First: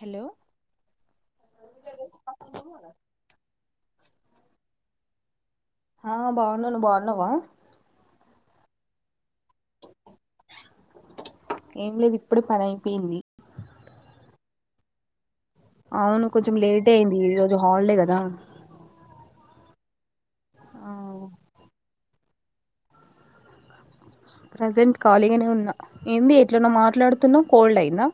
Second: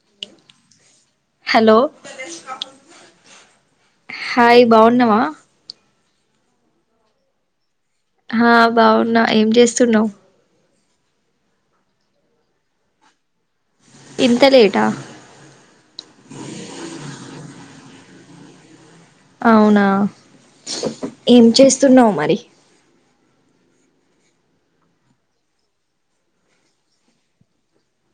Hello hello hi బాగున్నావా ఆ బాగున్నా ను బాగున్నావా హా బావున్నా ఏం చేస్తున్నావ్ ఏం లేదు ఇప్పుడే పని అయిపోయింది ఇంత లేటా అవును కొంచెం లేటే అయింది ఈరోజు హాలిడే కదా అవునా ఏం చేస్ స్తున్నావు మరి ప్రజెంట్ ఖాళీగానే ఉన్నా ఏంది ఎట్లనో మాట్లాడుతున్నావ్ కోల్డ్ అయిందా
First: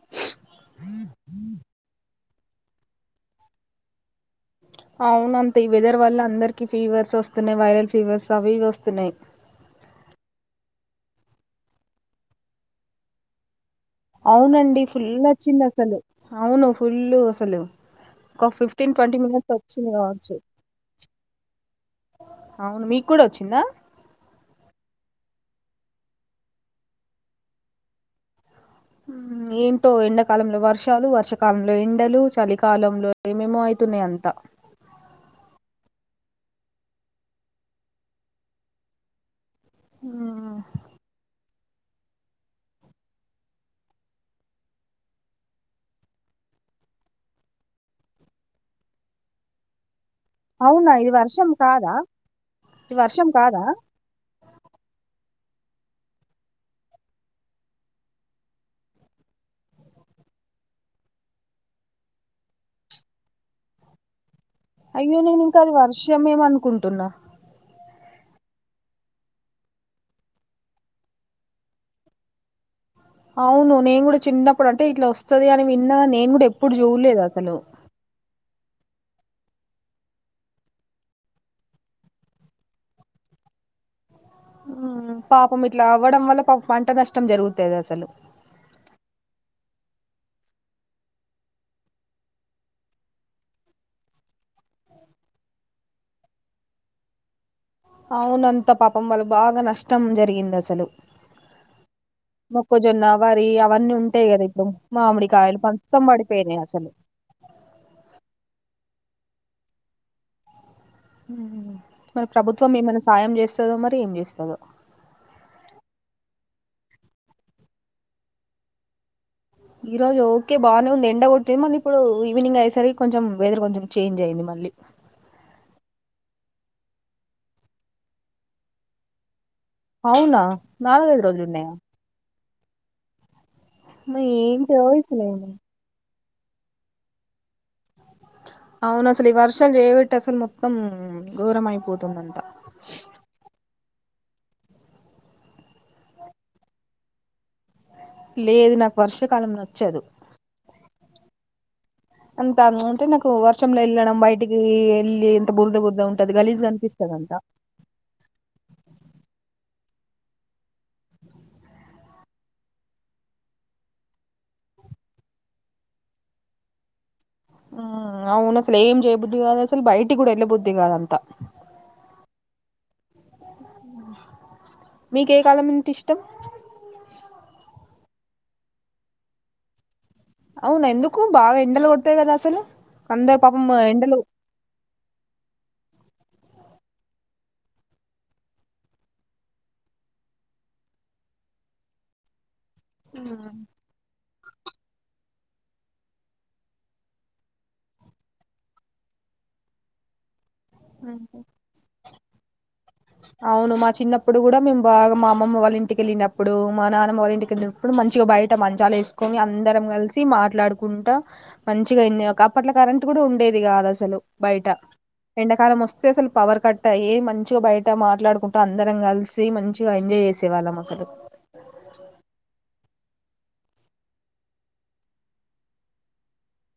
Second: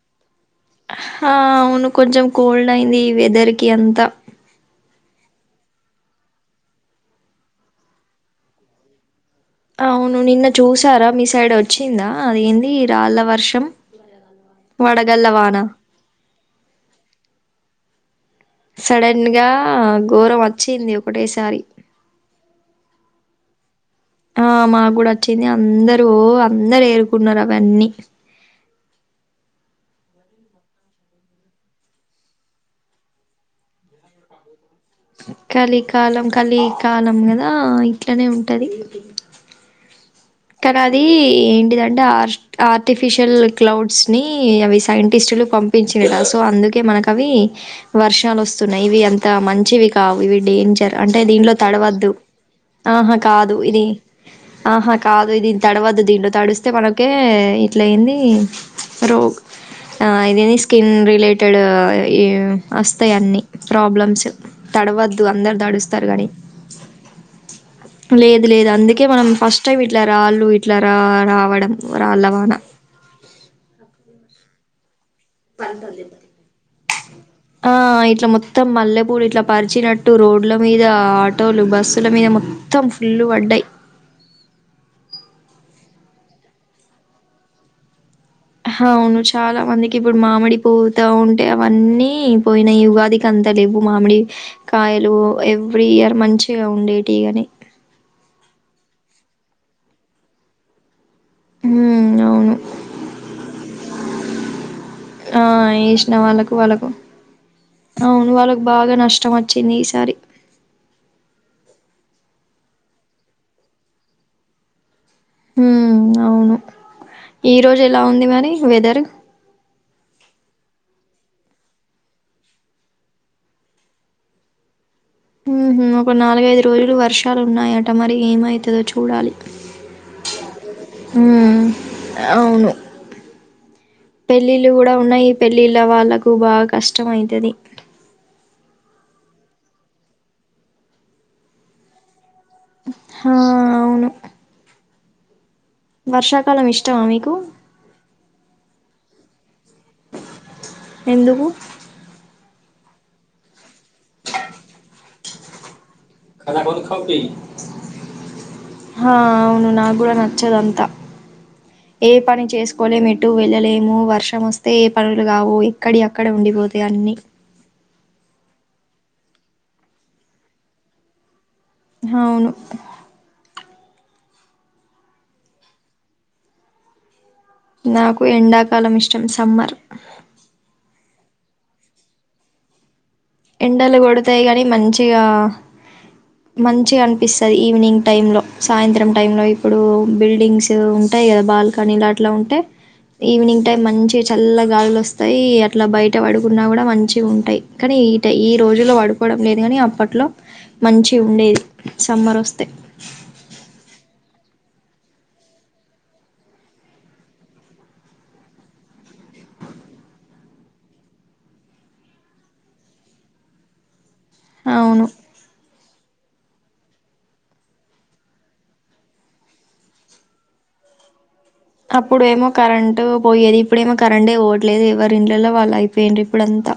హా అవును కొంచెం కోల్డ్ అయింది వెదర్ కి అంతా అవున అంతే ఈ వెదర్ వల్ల అందరికి ఫీవర్స్ వస్తున్నాయి వైరల్ ఫీవర్స్ అవి ఇవి వస్తున్నాయి అవును నిన్న చూసారా మీ సైడ్ వచ్చిందా అదేంది రాళ్ళ వర్షం అవునండి ఫుల్ వడగళ్ళ వాన వచ్చింది అసలు అవును ఫుల్ అసలు ఒక ఫిఫ్టీన్ ట్వంటీ సడన్ గా మినిట్స్ వచ్చింది కావచ్చు ఘోరం వచ్చింది ఒకటేసారి నా ఆ మాకు కూడా వచ్చింది అందరు ఓ అందరు ఏరుకున్నారు అవన్నీ ఏంటో ఎండాకాలంలో వర్షాలు వర్షాకాలంలో ఎండలు చలికాలంలో ఏమేమో అవుతున్నాయి అంతా కలికాలం కలికాలం కదా ఇట్లనే ఉంటది మ్మ్ కానదీ టే ఆర్టిఫిషియల్ క్లౌడ్స్ ని అవి సైంటిస్టులు పంపించిరు సో అందుకే మనకు అవి వర్షాలు వస్తున్నాయి ఇవి అంత మంచివి కావు ఇవి అవునా డేంజర్ ఇది అంటే వర్షం దీంట్లో కాదా తడవద్దు ఇది ఆహా వర్షం కాదు కాదా ఇది ఆహా కాదు దీన్ని తడవద్దు దీంట్లో తడిస్తే మనకే ఇట్లయింది రోగ్ ఇదేంది స్కిన్ రిలేటెడ్ వస్తాయి అన్నీ ప్రాబ్లమ్స్ అయ్యో తడవద్దు నేను అందరు ఇంకా అది తడుస్తారు కానీ వర్షమేమనుకుంటున్నా. లేదు లేదు అందుకే మనం ఫస్ట్ టైం ఇట్లా రాళ్ళు ఇట్లా రా రావడం రాళ్ళవాన. అవును నేను కూడా చిన్నప్పుడు అంటే ఇట్లా వస్ స్తది అని విన్నా నేను కూడా ఎప్పుడు చూలేదు అసలు. త్తం మల్లెపూలు ఇట్లా పరిచినట్టు రోడ్ల మీద ఆటోలు బస్సుల మీద మొత్తం ఫుల్లు పడ్డాయి. పాపం ఇట్లా అవ్వడం వల్ల పాపం పంట నష్టం జరుగుతాది అసలు. హవును చాలా మందికి ఇప్పుడు మామిడి పూతా ఉంటే అవన్నీ పోయినాయి ఉగాదికి అంత లేవు మామిడి కాయలు ఎవ్రీ ఇయర్ మంచిగా ఉండేటిగాని. అవునంత పాపం వల్లక్ బాగా నష్టం జరిగింది అసలు. ఉమ్ అవును మొక్కజొన్న వరి అవన్నీ ఉ. అంతే కదా ఇప్డూ ఆ ఏసినా వాళ్ళకు వాళ్ళకు అవును వాళ్ళకు. బాగా నష్టం వచ్చింది ఈసారి. మరి ప్రభుత్వం ఏమైనా సహాయం చేస్తుందో మరి ఏం చేస్తదో. హ్మ్ అవును ఈ రోజు ఎలా ఉంది మరి వెదర్. ఈ రోజు ఓకే బాగానే ఉంది. ఎండ కొట్టింది మళ్ళీ ఇప్పుడు ఈవినింగ్ అయ్యేసరికి, కొంచెం వెదర్ కొంచెం చేంజ్ అయింది మళ్ళీ. హూ ఒక నాలుగైదు రోజులు వర్షాలు ఉన్నాయి. అంటా మరి ఏమయితదో చూడాలి. అవునా నాలుగైదు రోజులు హ్మ్ ఉన్నాయా అవును. పెళ్ళిళ్ళు ఏంటి కూడా ఉన్నాయి వయసులేమి పెళ్ళిళ్ళు వాళ్ళకు. క్కు బాగా కష్టం అయితాది. అవును అసలు ఈ వర్షాలు చేవిటి అసలు మొత్తం ఘోరంమై పోతుందంటా. హా అవును. వర్షాకాలం ఇష్టమా మీకు. లేదు నాకు వర్షాకాలం నచ్చదు. ఎందుకు. అంత అంటే నాకు వర్షంలో వెళ్ళడం బయటికి వెళ్ళి బురద కొట్ హా అవును. కూడా నచ్చదంతా ఏ పని చేసుకోలేము ఎటు వెళ్ళలేము వర్షం వస్తే ఏ పనులు కావు ఇక్కడి అక్కడ ఉండిపోతాయి అన్ని అవును అసలు ఏం చేయబుద్ది కాదు అసలు బయటికి కూడా వెళ్ళ బుద్ది కాదంతా. హవును. మీకు ఏ కాలం ఇష్టం. నాకు ఎండాకాలం ఇష్టం సమ్మర్. అవును ఎందుకు బాగా ఎండలు కొడుతాయి కదా అసలు. అందరు పాపం ఎండలు కొడుతాయి గాని మంచి. మంచిగా మంచిగా అనిపిస్తది. ఈవినింగ్ టైం లో, సాయంత్రం టైంలో ఇప్పుడు బిల్డింగ్స్ ఉంటాయి కదా బాల్కనీ లాట్లా ఉంటే. ఈవినింగ్ టైమ్ నుంచి. చల్ల గాలులు వస్తాయి అట్లా బయట పడుకున్నా కూడా మంచిగ ఉంటాయి కానీ. అంటే ఈ రోజులో పడుకోవడం లేదు కానీ అప్పట్లో మంచి ఉండేది సమ్మర్ వస్తే. అవును మా చిన్నప్పుడు కూడా మేము బాగా మా అమ్మమ్మ వాళ్ళ ఇంటికెళ్ళినప్పుడు, మా నాన్నమ్మ వాళ్ళ ఇంటిక వెళ్ళినప్పుడు, మంచిగా బయట మంచాల వేసుకొని, అందరం కలిసి మాట్లాడుకుంటా, మంచిగా వె అప్పట్ల కరెంట్ కూడా ఉండేది కాదు అసలు. బయట అవును ఎండకాలం మొస్తే అసలు. పవర్ కట్ అయ్యి మంచిగా బయట అంత మాట్లాడుకుంటూ అందరం కలిసి మంచిగా ఎంజాయ్ చేసేవాళ్ళం అసలు. అప్పుడేమో కరెంట్ పోయేది ఇప్పుడేమో కరెంట్ఏ పోవట్లేదు. ఎవరి ఇళ్లల్లో వాళ్ళు అయిపోయింరు. ఇప్పుడంతా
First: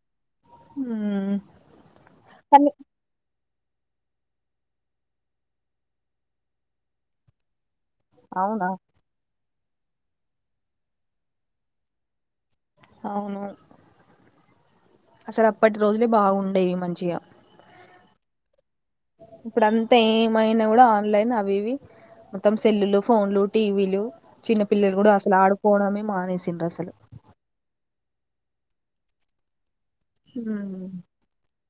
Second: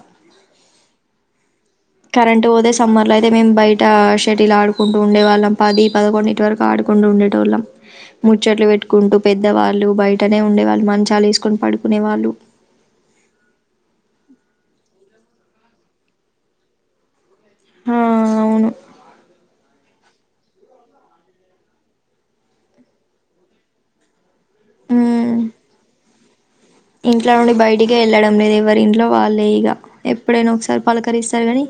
ఉ కరంట్ పోతే సమ్మర్ల అయితే మేం బయట షటిల్ ఆడుకుంటూ ఉండే వాళ్ళం. పది పదకొండింటి వరకు ఆడుకుంటూ ఉండేటోల్లం. ముచ్చట్లు అవునా పెట్టుకుంటూ పెద్ద పెద్దవాళ్ళు బయటనే ఉండే వాళ్ళు. మంచాలు వేసుకొని పడుకునే వాళ్ళు. అవును అసలు అప్పటి రోజులే బాగుండేవి మంచిగా ఆ అవును. ఇప్పుడ అంతా ఏమైనా కూడా ఆన్లైన్ అవివి మొత్తం సెల్లులు, ఫోన్లు, టీవీలు. చిన్న పిల్లలు కూడా అసలు హ్మ్. ఆడుకోవడమే మానేసిన్రు సిన్రు అసలు టికే వెళ్ళడం లేదు ఎవరి ఇంట్లో వాళ్ళే ఇగ ఎప్పుడైనా ఒకసారి పలకరిస్తారు కాని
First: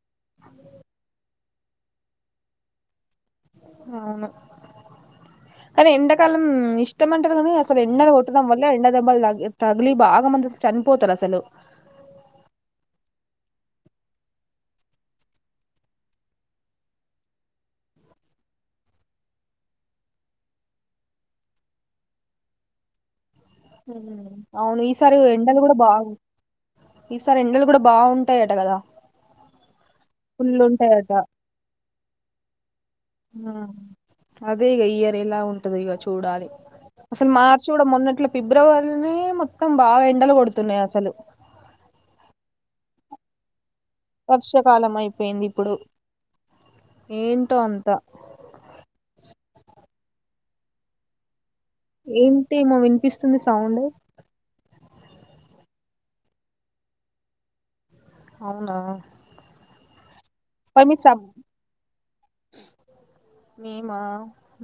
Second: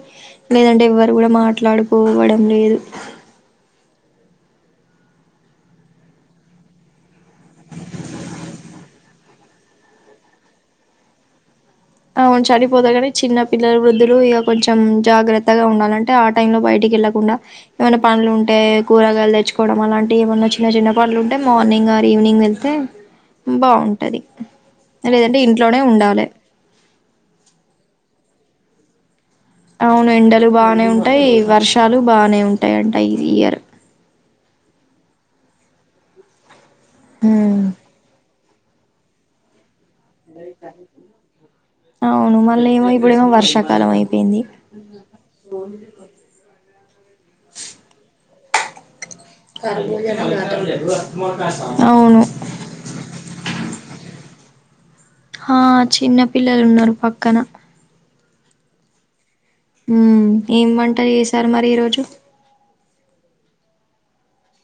లేదంటే ఎవ్వరు కూడా మా ట్లాడుకోవడం లేదు అవును కానీ ఎండాకాలం ఇష్టమంటారు కానీ అసలు ఎండలు కొట్టడం వల్ల ఎండ దెబ్బలు తగిలి తగిలి బాగా మంది చనిపోతారు అసలు అవును చనిపోతారు కానీ చిన్న పిల్లలు వృద్ధులు ఇగ కొంచెం జాగ్రత్తగా ఉండాలంటే ఆ టైం లో బయటికి వెళ్ళకుండా ఏమైనా పనులు ఉంటే కూరగాయలు తెచ్చుకోవడం అలాంటివి ఏమైన్నా చిన్న చిన్న పనులు ఉంటే మార్నింగ్ ఆర్ ఈవినింగ్ వెళ్తే బావుంటది అవును ఈసారి లేదంటే ఎండలు కూడా ఇంట్లోనే బాగు ఉండాలె ఈసారి ఎండలు కూడా బావుంటాయట కదా అవును ఎండలు ఫుల్ బానే ఉంటాయట ఉంటాయి వర్షాలు బానే ఉంటాయి అంట ఈ ఇయర్ ఆ అదే ఇగ ఇయర్ ఎలా ఉంటది ఇగ చూడాలి అసలు హ్మ్ మార్చ్ కూడా మొన్నట్లే ఫిబ్రవరి నే మొత్తం బాగా ఎండలు కొడుతున్నాయి అసలు ళ్ళీ ఇప్పుడూ ఏమో వర్ష వర్షాకాలం అయిపోయింది ఇప్పుడు ఏంటో అంతా [inaudible] అవును ఏంటి ఏమో వినిపిస్తుంది సౌండ్ హా చిన్న పిల్లలు ఉన్నారు పక్కన అవునా ఉమ్ ఏం మరి మీ వంట సబ్ చేసారు మరి ఈ రోజు మేమా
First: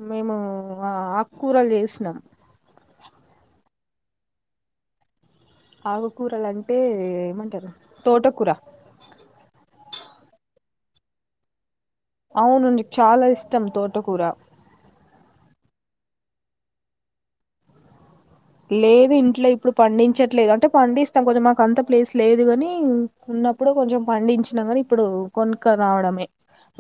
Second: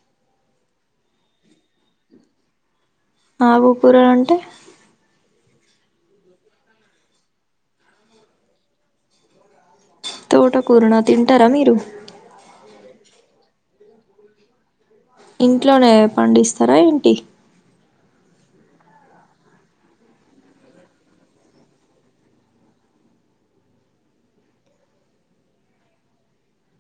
మేము ఆక్కూరలు చేసినం ఆకు కూరలంటే ఆకుకూరలుంటే ఏమంటారు తోటకూర తోట కూరు నా తింటారా మీరు అవును [inaudible] చాలా ఇష్టం తోటకూర ఇంట్లోనే పండిస్తారా ఏంటి లేదు ఇంట్లో ఇప్పుడు పండించట్లేదు అంటే పండిస్తాం కొంచెం మాకు అంత ప్లేస్ లేదు గాని ఉన్నప్పుడు కొంచెం పండించినాం గాని ఇప్పుడు కొనుక్కరావడమే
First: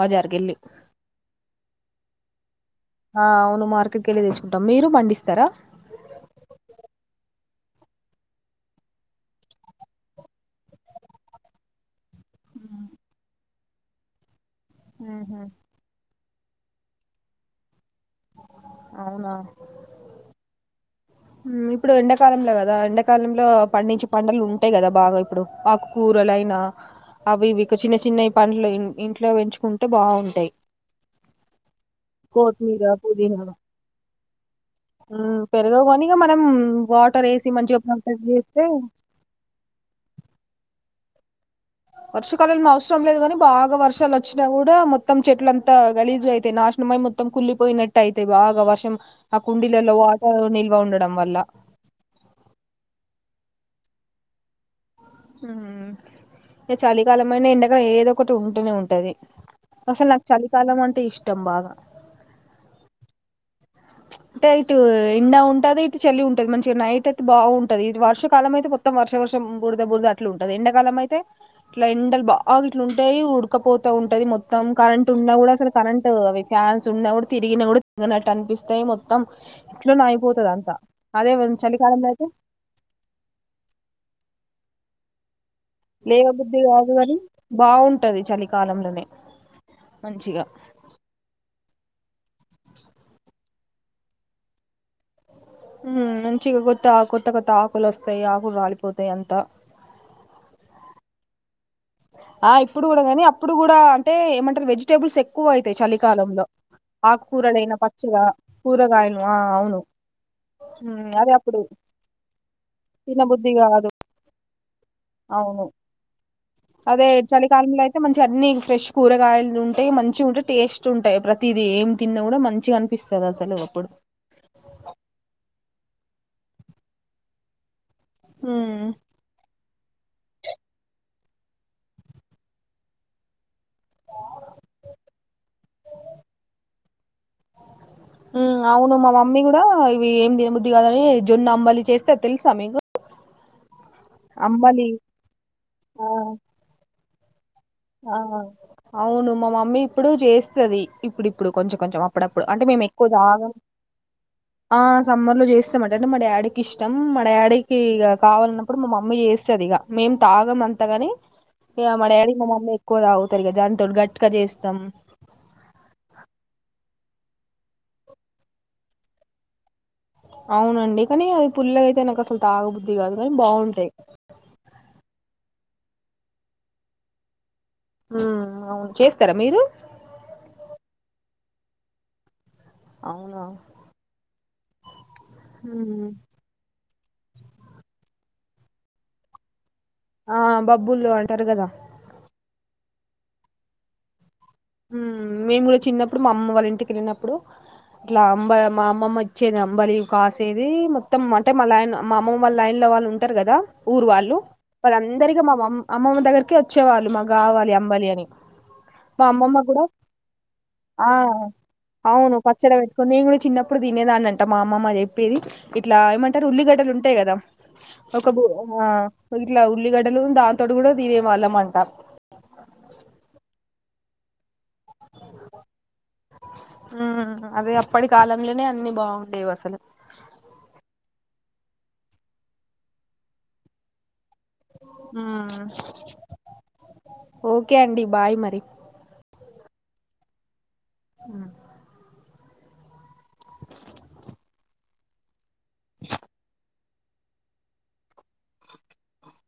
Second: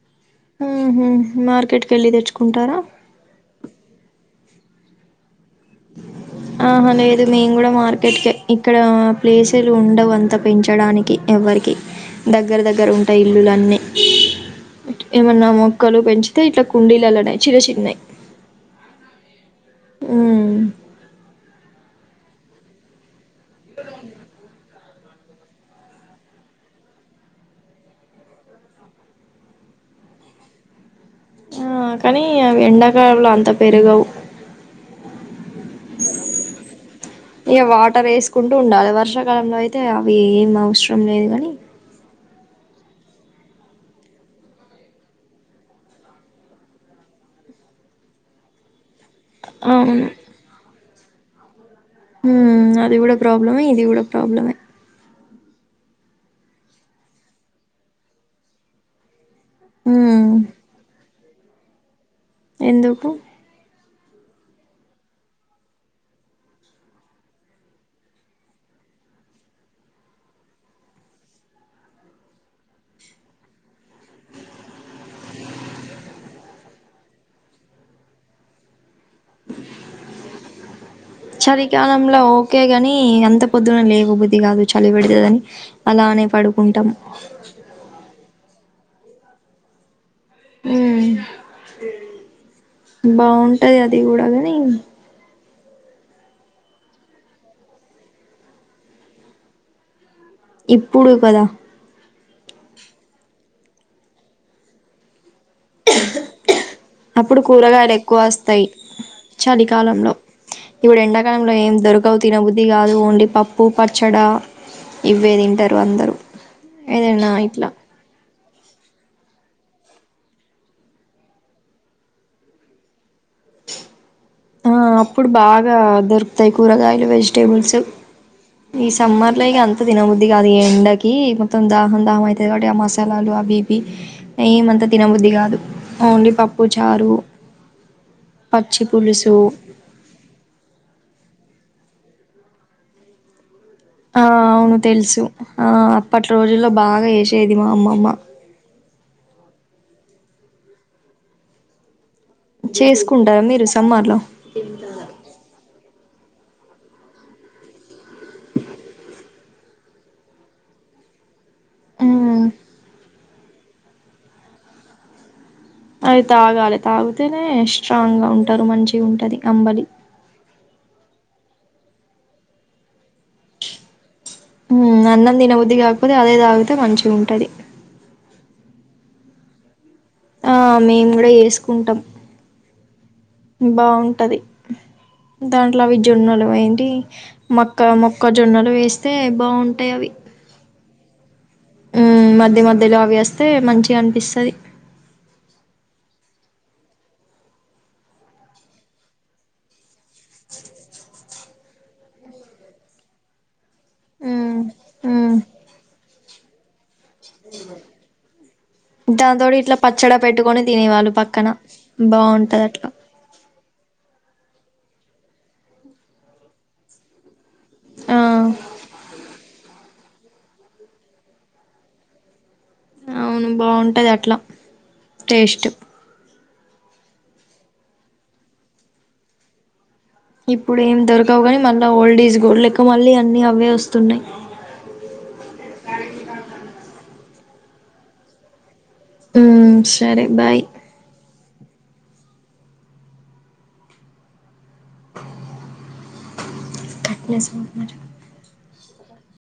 బజార్కెళ్ళి ఉమ్ హూ మార్కెట్ కెళ్ళి తెచ్చుకుంటారా ఆ అవును మార్కెట్ కెళ్ళి తెచ్చుకుంటాం మీరు పండిస్తారా ఆహా లేదు మేము కూడా మార్కెట్ కే ఇక్కడ ప్లేసులు ఉండవు అంతా పెంచడానికి ఎవ్వరికి దగ్గర దగ్గర మ్మ్. ఉంటాయ్ ఇల్లులన్నీ మ్మ్హ. ఏమన్నా మొక్కలు పెంచి ఇట్లా కుండీలల్లోనే చిన్న చిన్నయి అవునా ఉమ్ ఇప్పుడు ఎండాకాలంలో కదా ఎండాకాలంలో పండించి పంటలు ఉంటాయి కదా బాగా ఇప్పుడు ఆకుకూరలుయినా అవి ఇక చిన్న చిన్నవి పండ్లు ఇంట్లో పెంచుకుంటే బావుంటాయి ఆ కానీ అవి ఎండాకాలం ల అంత పెరగవు మ్మ్ పెరుగవు కాని ఇగ మనం వాటర్ వేసి ఇగ మంచిగా వాటర్ [inaudible] వేసుకుంటూ చేస్తే ఉండాలి వర్షాకాలంలో అయితే అవి ఏం అవసరం లేదు గనీ వర్షకాలంలో అవసరం లేదు కాని బాగా వర్షాలు వచ్చినా కూడా మొత్తం చెట్లంతా గలీజు అయితాయి నాశనంమై మొత్తం కుళ్లిపోయినట్టు అయితాయి బాగా వర్షం ఆ కుండీల్లో అవును వాటర్ నిల్వ ఉండద్ డం వల్ల అది కూడా ప్రాబ్లమే ఇది కూడా ప్రాబ్లమే హుమ్ చలికాలమైన ఎండకాలం అయిన ఏదో ఒకటి ఉంటూనే ఉంటది అసలు నాకు ఉమ్ చలికాలం అంటే ఇష్ట ట్టొంభాగా ఎందుకు అంటే ఇటు ఎండ ఉంటది ఇటు చలి ఉంటది మంచిగా నైట్ అయితే బాగుంటది ఇది వర్షాకాలం అయితే మొత్తం వర్ష వర్షం బుర్ద బుర్ద అట్లు ఉంటది ఎండాకాలం అయితే ఇట్లా ఎండలు బాగా ఇట్లుంటాయి ఉడకపోతా ఉంటది మొత్తం కరెంట్ ఉన్నా కూడా అసలు కరెంట్ అవి ఫ్యాన్స్ ఉన్నా కూడా తిరిగిన కూడా తిరగనట్టు అనిపిస్తాయి మొ అదే చలి చలికాలంలో కాలంలో అయితే ఓకేగాని అంత పొద్దున లేవబుద్ధి కాదు చలిబేడతదని లేవ బుద్ధి కాదు కాని బాగుంటది చలి కాలంలోనే మంచిగా ఉమ్ బాగుంటది అది కూడా గని ఉమ్ మంచిగా కొత్త కొత్త కొత్త ఆకులు వస్తాయి ఆకులు రాలిపోతాయి అంతా ఇప్పుడు కదా ఆ ఇప్పుడు కూడా గానీ అప్పుడు కూడా అంటే ఏమంటారు వెజిటేబుల్స్ ఎక్ అప్పుడు ఆకుకూరలైనా కూరగాయలు ఎక్కువ పచ్చగా వస్తాయి కూరగాయలు ఆ అవును చలికాలంలో ఇప్పుడు ఉమ్, అదే ఎండాకాలంలో అప్పుడు ఏం దొరకవు తినబుద్ధి కాదు ఓన్లీ తినబుద్ధి పప్పు కాదు పచ్చడా ఇవ్వే అవును తింటారు అందరూ అదే ఏదైనా ఇట్లా చలికాలంలో అయితే మంచి అన్ని ఫ్రెష్ కూరగాయలు ఉంటాయి మంచిగా ఉంటాయి టేస్ట్ ఉంటాయి ప్రతీది ఏం తిన్నా కూడా మంచిగానిపిస్తది అసలు అప్పుడు ఆ అప్పుడు బాగ్ గా దొరుకుతాయి కూరగాయలు వెజిటేబుల్స్ ఉమ్, ఈ సమ్మర్ లో ఇంగ అం త తినబుద్ది కాదు ఎండకి మొత్తం దాహం దాహం అయితది కాబట్టి ఆ మసాలాలు అవి ఏమంతా తినబుద్ధి కాదు ఓన్లీ పప్పు చారు ఉమ్, పచ్చి అవును మా పులుసు మమ్మీ కూడా ఇవి ఏమి దిన బుద్ధి కాదని జొన్న అంబలి చేస్తరు తెలుసా మీకు ఆ అవును అంబలి తెలుసు ఆ అప్పటి రోజుల్లో బాగా చేషే చేదిమా అమ్మమ్మ ఆ అవును మా మమ్మీ ఇప్పుడు చేస్తుది ఇప్పుడు ఇప్పుడు కొంచెం కొంచెం అప్పుడప్పుడు అంటే మేము ఎక్కువ చేసుకుంటారా తాగం మీరు సమ్మర్ లో ఆ సమ్మర్ లో చేస్తామం టే మా డాడీకి ఇష్టం మా డాడీకి కావాలన్నప్పుడు మా మమ్మీ చేస్తది ఇగ మేం తాగం అంతగాని ఇగ మా డ్యాడీ ఉమ్ మా మమ్మీ ఎక్కువ తాగదు చేస్తారు కదా దానికి తోడు గట్టిగా చేస్తాం అది తాగాలి తాగితేనే స్ట్రాంగ్ గా ఉంటారు మంచి ఉంటది అంబలి అవునండి కానీ అవి పుల్లగ అయితే నాకు అసలు తాగబుద్ది కాదు కానీ బాగుంటాయి ఉ అన్నం తిన బుద్ధి బుద్ధి కాకపోయినా అదే తాగితే మంచిగా ఉంటది ఉ అవును చేస్తారా మీరు ఆ మేము కూడా చేసుకుంటాం అవునా బాగుంటది దాంట్లో అవి ఉమ్ జొన్నలు అవి ఏంటి మొక్క మొక్క జొన్నలు వేస్తే బాగుం ఆ బప్ డబ్బులు తరుగదా లో అవి వేస్తే మంచిగా అనిపిస్తుంది ఉమ్ మేము కూడా చిన్నప్పుడు మా అమ్మ వాళ్ళ ఇంటికి వెళ్ళినప్పుడు ఇట్లా అంబ మా అమ్మమ్మ ఇచ్చేది అంబలి కాసేది మొత్తం అంటే మా లైన్ మా అమ్మమ్మ వాళ్ళ లైన్ లో వాళ్ళు ఉంటారు కదా ఊరు వాళ్ళు ఉమ్ వాళ్ళ ఉమ్ అందరికీ మామ్ అమ్మమ్మ దగ్గరికే వచ్ వచ్చేవాళ్లు మాకు కావాలి అంబలి అని తోడు అమ్మమ్మ ఇట్లా కూడా పచ్చడా పెట్టుకొని తినేవాళ్ళు ఆ పక్కన బాగుంటది అట్లా తింటాండ్రి అంట మా అమమ్మ చెప్పేది ఇట్లా ఏమంటారు ఉల్లిగడ్డలు ఉంటాయి కదా ఒక బూ ఆ ఇట్లా కు ఉల్లిగడ్డలు దాని తోటి కూడా దినే వాళ్ళం అంట అవును బాగుంటది అట్లా టేస్టు ఆ అదే అప్పటి కాలంలోనే అన్ని బాగుండేవి అసలు ఇప్పుడు ఏం దొరకవు కానీ మళ్ళా ఓల్డ్ ఈజ్ గోల్డ్ లెక్క మళ్ళీ అన్ని అవే వస్తున్నాయి ఊ ఓకే అండి బాయ్ మరి ఊ సరే బాయ్ అ కట్నెస్ వాడుతున్నాడు చూడు